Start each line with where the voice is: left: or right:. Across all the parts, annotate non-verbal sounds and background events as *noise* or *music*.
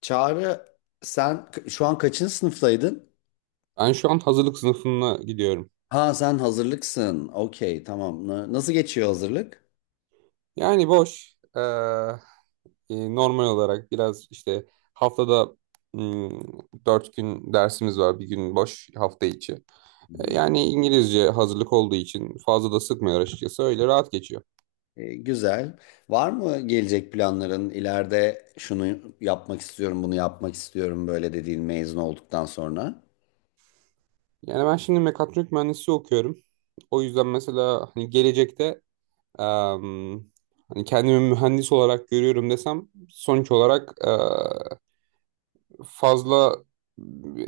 left: Çağrı, sen şu an kaçıncı sınıftaydın?
right: Ben şu an hazırlık sınıfına gidiyorum.
left: Ha, sen hazırlıksın. Okey, tamam. Nasıl geçiyor hazırlık?
right: Yani boş. Normal olarak biraz işte haftada hmm, dört gün dersimiz var. Bir gün boş hafta içi.
left: Hı hı.
right: Yani İngilizce hazırlık olduğu için fazla da sıkmıyor açıkçası. Öyle rahat geçiyor.
left: Güzel. Var mı gelecek planların? İleride şunu yapmak istiyorum, bunu yapmak istiyorum böyle dediğin, mezun olduktan sonra?
right: Yani ben şimdi mekatronik mühendisliği okuyorum. O yüzden mesela hani gelecekte em, hani kendimi mühendis olarak görüyorum desem sonuç olarak fazla,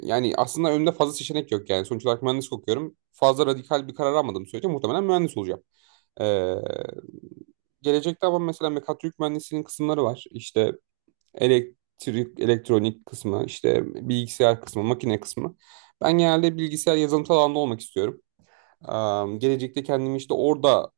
right: yani aslında önümde fazla seçenek yok yani. Sonuç olarak mühendislik okuyorum. Fazla radikal bir karar almadığım sürece muhtemelen mühendis olacağım. Ee, Gelecekte ama mesela mekatronik mühendisliğinin kısımları var. İşte elektrik, elektronik kısmı, işte bilgisayar kısmı, makine kısmı. Ben genelde bilgisayar yazılımsal alanda olmak istiyorum. Gelecekte kendimi işte orada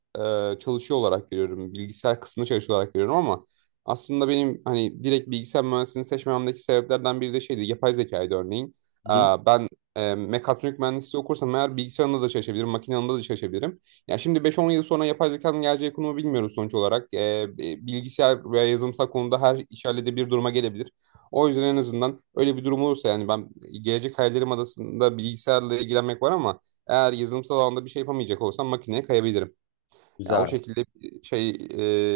right: çalışıyor olarak görüyorum. Bilgisayar kısmında çalışıyor olarak görüyorum ama aslında benim hani direkt bilgisayar mühendisliğini seçmemdeki sebeplerden biri de şeydi. Yapay zekaydı örneğin.
left: Hı hı.
right: Ben mekatronik mühendisliği okursam eğer bilgisayarında da çalışabilirim, makine alanında da çalışabilirim. Ya şimdi 5-10 yıl sonra yapay zekanın geleceği konumu bilmiyoruz sonuç olarak. Bilgisayar veya yazılımsal konuda her iş bir duruma gelebilir. O yüzden en azından öyle bir durum olursa yani ben gelecek hayallerim adasında bilgisayarla ilgilenmek var ama eğer yazılımsal alanda bir şey yapamayacak olsam makineye kayabilirim. Ya o
left: Güzel.
right: şekilde bir şey,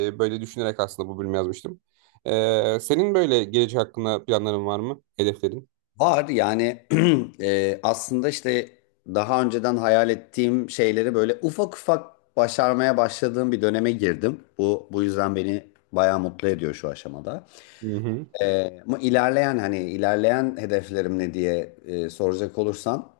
right: böyle düşünerek aslında bu bölümü yazmıştım. Senin böyle gelecek hakkında planların var mı? Hedeflerin?
left: Var yani *clears throat* aslında işte daha önceden hayal ettiğim şeyleri böyle ufak ufak başarmaya başladığım bir döneme girdim. Bu yüzden beni bayağı mutlu ediyor şu aşamada.
right: Hı hı.
left: Ama ilerleyen, hani ilerleyen hedeflerim ne diye soracak olursan,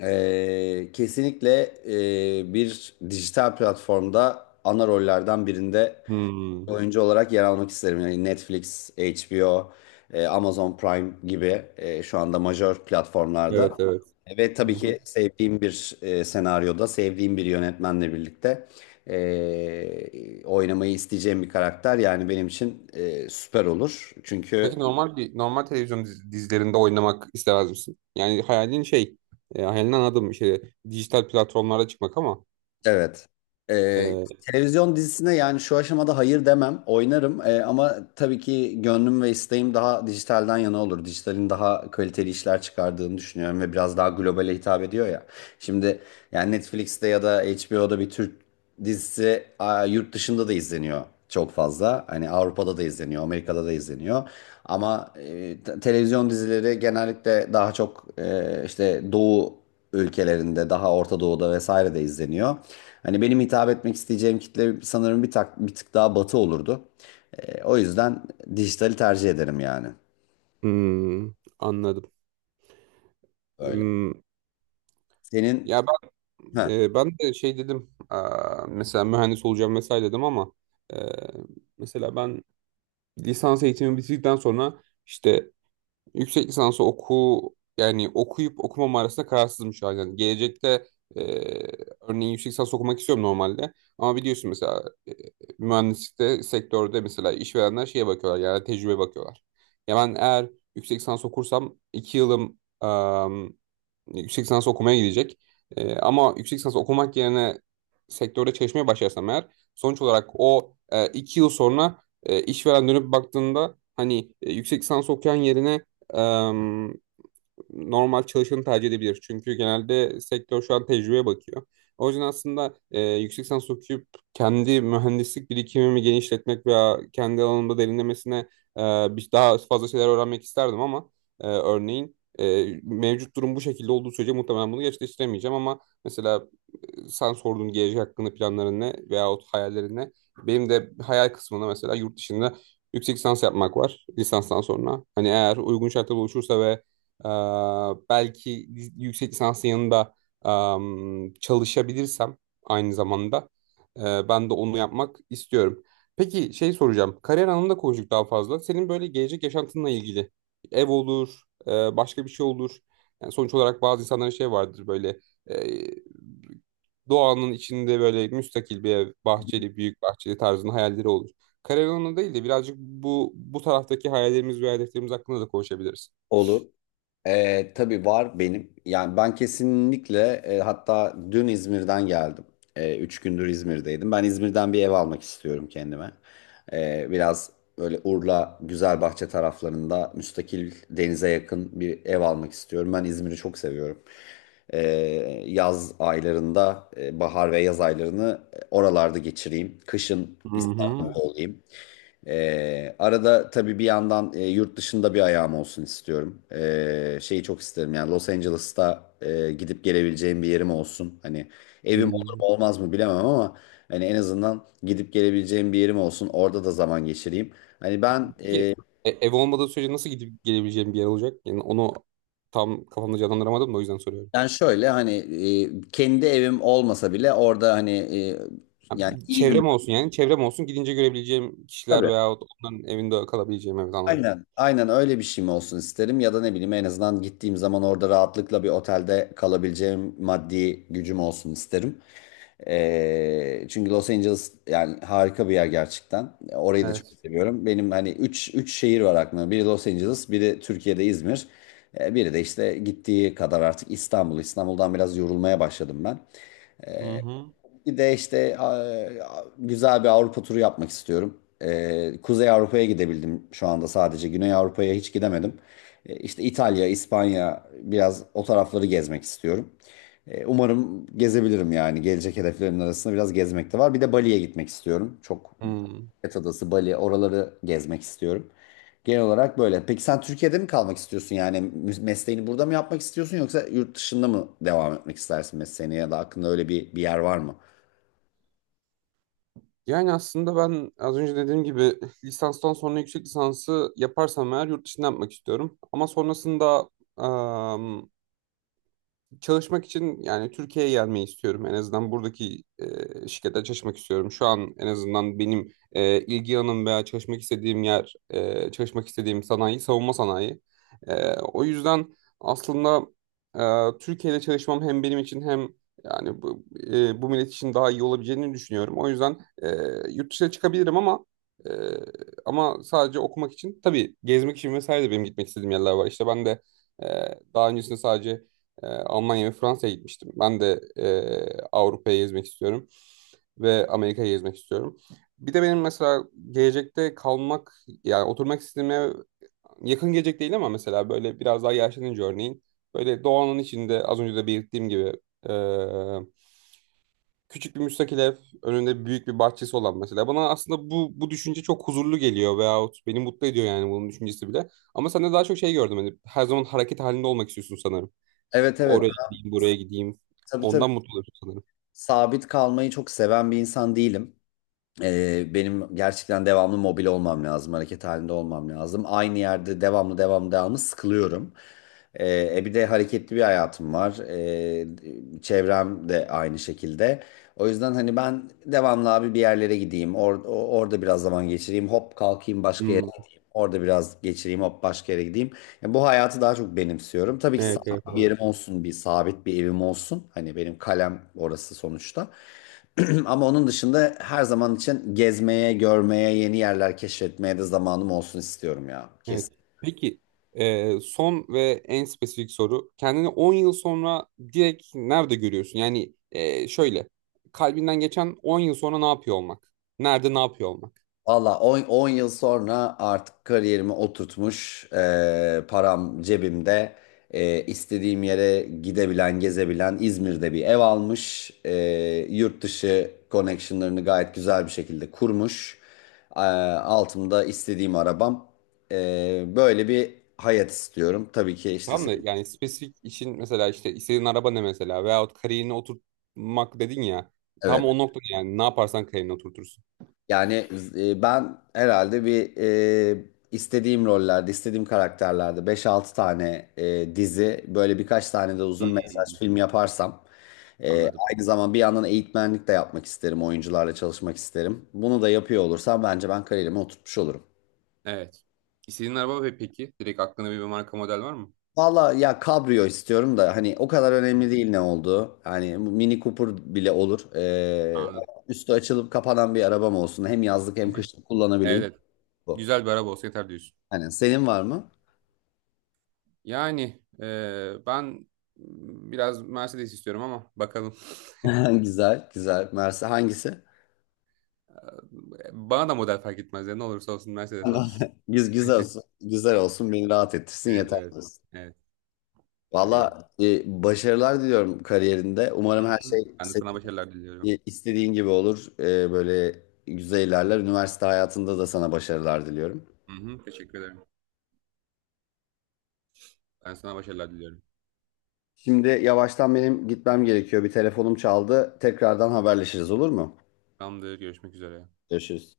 left: kesinlikle, bir dijital platformda ana rollerden birinde
right: Hmm.
left: oyuncu olarak yer almak isterim. Yani Netflix, HBO, Amazon Prime gibi, şu anda majör platformlarda.
right: Evet, evet.
left: Ve
right: Hı
left: tabii
right: hı.
left: ki sevdiğim bir senaryoda, sevdiğim bir yönetmenle birlikte oynamayı isteyeceğim bir karakter yani benim için süper olur. Çünkü...
right: Peki normal bir normal televizyon dizilerinde oynamak istemez misin? Yani hayalin şey, hayalini anladım, şey, dijital platformlara çıkmak ama
left: Evet. Ee,
right: e,
left: Televizyon dizisine yani şu aşamada hayır demem. Oynarım. Ama tabii ki gönlüm ve isteğim daha dijitalden yana olur. Dijitalin daha kaliteli işler çıkardığını düşünüyorum ve biraz daha globale hitap ediyor ya. Şimdi yani Netflix'te ya da HBO'da bir Türk dizisi yurt dışında da izleniyor çok fazla. Hani Avrupa'da da izleniyor, Amerika'da da izleniyor. Ama televizyon dizileri genellikle daha çok işte Doğu ülkelerinde, daha Orta Doğu'da vesaire de izleniyor. Hani benim hitap etmek isteyeceğim kitle sanırım bir tık daha batı olurdu. O yüzden dijitali tercih ederim yani.
right: hmm, anladım.
left: Öyle.
right: Hmm,
left: Senin...
right: ya,
left: Heh.
right: Ben de şey dedim, aa, mesela mühendis olacağım vesaire dedim ama e, mesela ben lisans eğitimi bitirdikten sonra işte yüksek lisansı oku, yani okuyup okumam arasında kararsızım şu an. Yani gelecekte e, örneğin yüksek lisans okumak istiyorum normalde ama biliyorsun mesela mühendislikte sektörde mesela işverenler şeye bakıyorlar yani tecrübe bakıyorlar. Ya ben eğer yüksek lisans okursam iki yılım yüksek lisans okumaya gidecek. Ama yüksek lisans okumak yerine sektörde çalışmaya başlarsam eğer sonuç olarak o iki yıl sonra işveren dönüp baktığında hani yüksek lisans okuyan yerine normal çalışanı tercih edebilir. Çünkü genelde sektör şu an tecrübeye bakıyor. O yüzden aslında yüksek lisans okuyup kendi mühendislik birikimimi genişletmek veya kendi alanımda derinlemesine e, daha fazla şeyler öğrenmek isterdim ama örneğin mevcut durum bu şekilde olduğu sürece muhtemelen bunu gerçekleştiremeyeceğim ama mesela sen sorduğun gelecek hakkında planların ne veyahut hayallerin ne? Benim de hayal kısmında mesela yurt dışında yüksek lisans yapmak var lisanstan sonra. Hani eğer uygun şartlar oluşursa ve ee, belki yüksek lisansın yanında çalışabilirsem aynı zamanda ben de onu yapmak istiyorum. Peki şey soracağım. Kariyer anlamında konuştuk daha fazla. Senin böyle gelecek yaşantınla ilgili ev olur, e, başka bir şey olur. Yani sonuç olarak bazı insanların şey vardır böyle, e, doğanın içinde böyle müstakil bir ev, bahçeli, büyük bahçeli tarzında hayalleri olur. Kariyer anlamında değil de birazcık bu taraftaki hayallerimiz ve hedeflerimiz hakkında da konuşabiliriz.
left: Olur. Tabii var benim. Yani ben kesinlikle, hatta dün İzmir'den geldim. 3 gündür İzmir'deydim. Ben İzmir'den bir ev almak istiyorum kendime. Biraz böyle Urla, Güzelbahçe taraflarında müstakil, denize yakın bir ev almak istiyorum. Ben İzmir'i çok seviyorum. E, Yaz aylarında, bahar ve yaz aylarını oralarda geçireyim. Kışın
right: Hı hı.
left: İstanbul'da olayım. Arada tabii bir yandan yurt dışında bir ayağım olsun istiyorum. Şeyi çok isterim yani Los Angeles'ta gidip gelebileceğim bir yerim olsun. Hani evim olur
right: Hmm.
left: mu olmaz mı bilemem ama hani en azından gidip gelebileceğim bir yerim olsun. Orada da zaman geçireyim. Hani ben
right: Peki ev olmadığı sürece nasıl gidip gelebileceğim bir yer olacak? Yani onu tam kafamda canlandıramadım da o yüzden soruyorum.
left: ben şöyle hani kendi evim olmasa bile orada hani
right: Ha,
left: yani iyi bir...
right: çevrem olsun, yani çevrem olsun gidince görebileceğim kişiler
left: Tabii.
right: veyahut onların evinde kalabileceğim, evet, anladım.
left: Aynen, aynen, öyle bir şey mi olsun isterim ya da ne bileyim, en azından gittiğim zaman orada rahatlıkla bir otelde kalabileceğim maddi gücüm olsun isterim. Çünkü Los Angeles yani harika bir yer gerçekten. Orayı da çok
right: Evet.
left: seviyorum. Benim hani üç şehir var aklımda. Biri Los Angeles, biri Türkiye'de İzmir. Biri de işte gittiği kadar artık İstanbul. İstanbul'dan biraz yorulmaya başladım ben.
right: Hı hı.
left: Bir de işte güzel bir Avrupa turu yapmak istiyorum. Kuzey Avrupa'ya gidebildim şu anda sadece. Güney Avrupa'ya hiç gidemedim. İşte İtalya, İspanya, biraz o tarafları gezmek istiyorum. Umarım gezebilirim yani. Gelecek hedeflerimin arasında biraz gezmek de var. Bir de Bali'ye gitmek istiyorum. Çok...
right: Hmm.
left: Phuket Adası, Bali, oraları gezmek istiyorum. Genel olarak böyle. Peki sen Türkiye'de mi kalmak istiyorsun? Yani mesleğini burada mı yapmak istiyorsun, yoksa yurt dışında mı devam etmek istersin mesleğini, ya da aklında öyle bir yer var mı?
right: Yani aslında ben az önce dediğim gibi lisanstan sonra yüksek lisansı yaparsam eğer yurt dışında yapmak istiyorum. Ama sonrasında çalışmak için yani Türkiye'ye gelmeyi istiyorum. En azından buradaki şirkette çalışmak istiyorum. Şu an en azından benim ilgi alanım veya çalışmak istediğim yer, çalışmak istediğim sanayi savunma sanayi. O yüzden aslında Türkiye'de çalışmam hem benim için hem yani bu, bu millet için daha iyi olabileceğini düşünüyorum. O yüzden e, yurt dışına çıkabilirim ama e, ama sadece okumak için tabii gezmek için vesaire de benim gitmek istediğim yerler var. İşte ben de ee, daha öncesinde sadece Almanya ve Fransa'ya gitmiştim. Ben de Avrupa'yı gezmek istiyorum ve Amerika'yı gezmek istiyorum. Bir de benim mesela gelecekte kalmak, yani oturmak istediğim ev yakın gelecek değil ama mesela böyle biraz daha yaşlanınca örneğin böyle doğanın içinde az önce de belirttiğim gibi e, küçük bir müstakil ev, önünde büyük bir bahçesi olan, mesela bana aslında bu düşünce çok huzurlu geliyor veyahut beni mutlu ediyor yani bunun düşüncesi bile. Ama sen de daha çok şey gördüm, hani her zaman hareket halinde olmak istiyorsun sanırım.
left: Evet, evet.
right: Oraya
left: Ben...
right: gideyim, buraya gideyim.
left: Tabii, tabii.
right: Ondan mutlu oluyorsun sanırım.
left: Sabit kalmayı çok seven bir insan değilim. Benim gerçekten devamlı mobil olmam lazım. Hareket halinde olmam lazım. Aynı yerde devamlı devamlı devamlı sıkılıyorum. Bir de hareketli bir hayatım var. Çevrem de aynı şekilde. O yüzden hani ben devamlı abi bir yerlere gideyim. Orada biraz zaman geçireyim. Hop kalkayım başka...
right: Hmm.
left: Orada biraz geçireyim, hop başka yere gideyim. Yani bu hayatı daha çok benimsiyorum. Tabii ki
right: Evet, evet,
left: sabit bir
right: anladım.
left: yerim olsun, bir sabit bir evim olsun. Hani benim kalem orası sonuçta. *clears throat* Ama onun dışında her zaman için gezmeye, görmeye, yeni yerler keşfetmeye de zamanım olsun istiyorum ya.
right: Evet.
left: Kesin.
right: Peki, son ve en spesifik soru. Kendini 10 yıl sonra direkt nerede görüyorsun? Yani şöyle, kalbinden geçen 10 yıl sonra ne yapıyor olmak? Nerede ne yapıyor olmak?
left: Valla, 10 yıl sonra artık kariyerimi oturtmuş, param cebimde, istediğim yere gidebilen, gezebilen, İzmir'de bir ev almış, yurt dışı connectionlarını gayet güzel bir şekilde kurmuş, E, altımda istediğim arabam, böyle bir hayat istiyorum. Tabii ki işte...
right: Tamam da, yani spesifik işin mesela işte istediğin araba ne mesela veyahut kariyerini oturtmak dedin ya. Tam
left: Evet.
right: o noktada yani ne yaparsan kariyerini oturtursun.
left: Yani ben herhalde bir, e, istediğim rollerde, istediğim karakterlerde beş altı tane dizi, böyle birkaç tane de uzun
right: Hmm,
left: mesaj film yaparsam, e,
right: anladım.
left: aynı zaman bir yandan eğitmenlik de yapmak isterim, oyuncularla çalışmak isterim. Bunu da yapıyor olursam bence ben kariyerimi oturtmuş olurum.
right: Evet. İstediğin araba ve peki direkt aklında bir marka model var mı?
left: Valla ya, kabrio istiyorum da hani o kadar önemli değil ne olduğu. Hani Mini Cooper bile olur.
right: Anladım.
left: Üstü açılıp kapanan bir arabam olsun. Hem yazlık hem kışlık
right: Evet,
left: kullanabileyim.
right: evet.
left: Bu.
right: Güzel bir araba olsa yeter diyorsun.
left: Hani senin var mı?
right: Yani ben biraz Mercedes istiyorum ama bakalım. *laughs*
left: *laughs* Güzel, güzel. Mersi hangisi?
right: Bana da model fark etmez ya. Ne olursa olsun Mercedes olsun.
left: *laughs* Güzel olsun. Güzel olsun. Beni rahat ettirsin
right: Evet,
left: yeter,
right: evet.
left: diyorsun.
right: Evet, öyle.
left: Valla, başarılar diliyorum kariyerinde.
right: Hı
left: Umarım her şey
right: hı. Ben de
left: senin
right: sana başarılar diliyorum.
left: istediğin gibi olur. Böyle güzel ilerler. Üniversite hayatında da sana başarılar diliyorum.
right: Hı hı, teşekkür ederim. Ben sana başarılar diliyorum.
left: Şimdi yavaştan benim gitmem gerekiyor. Bir telefonum çaldı. Tekrardan haberleşiriz, olur mu?
right: Tamamdır, görüşmek üzere.
left: Görüşürüz.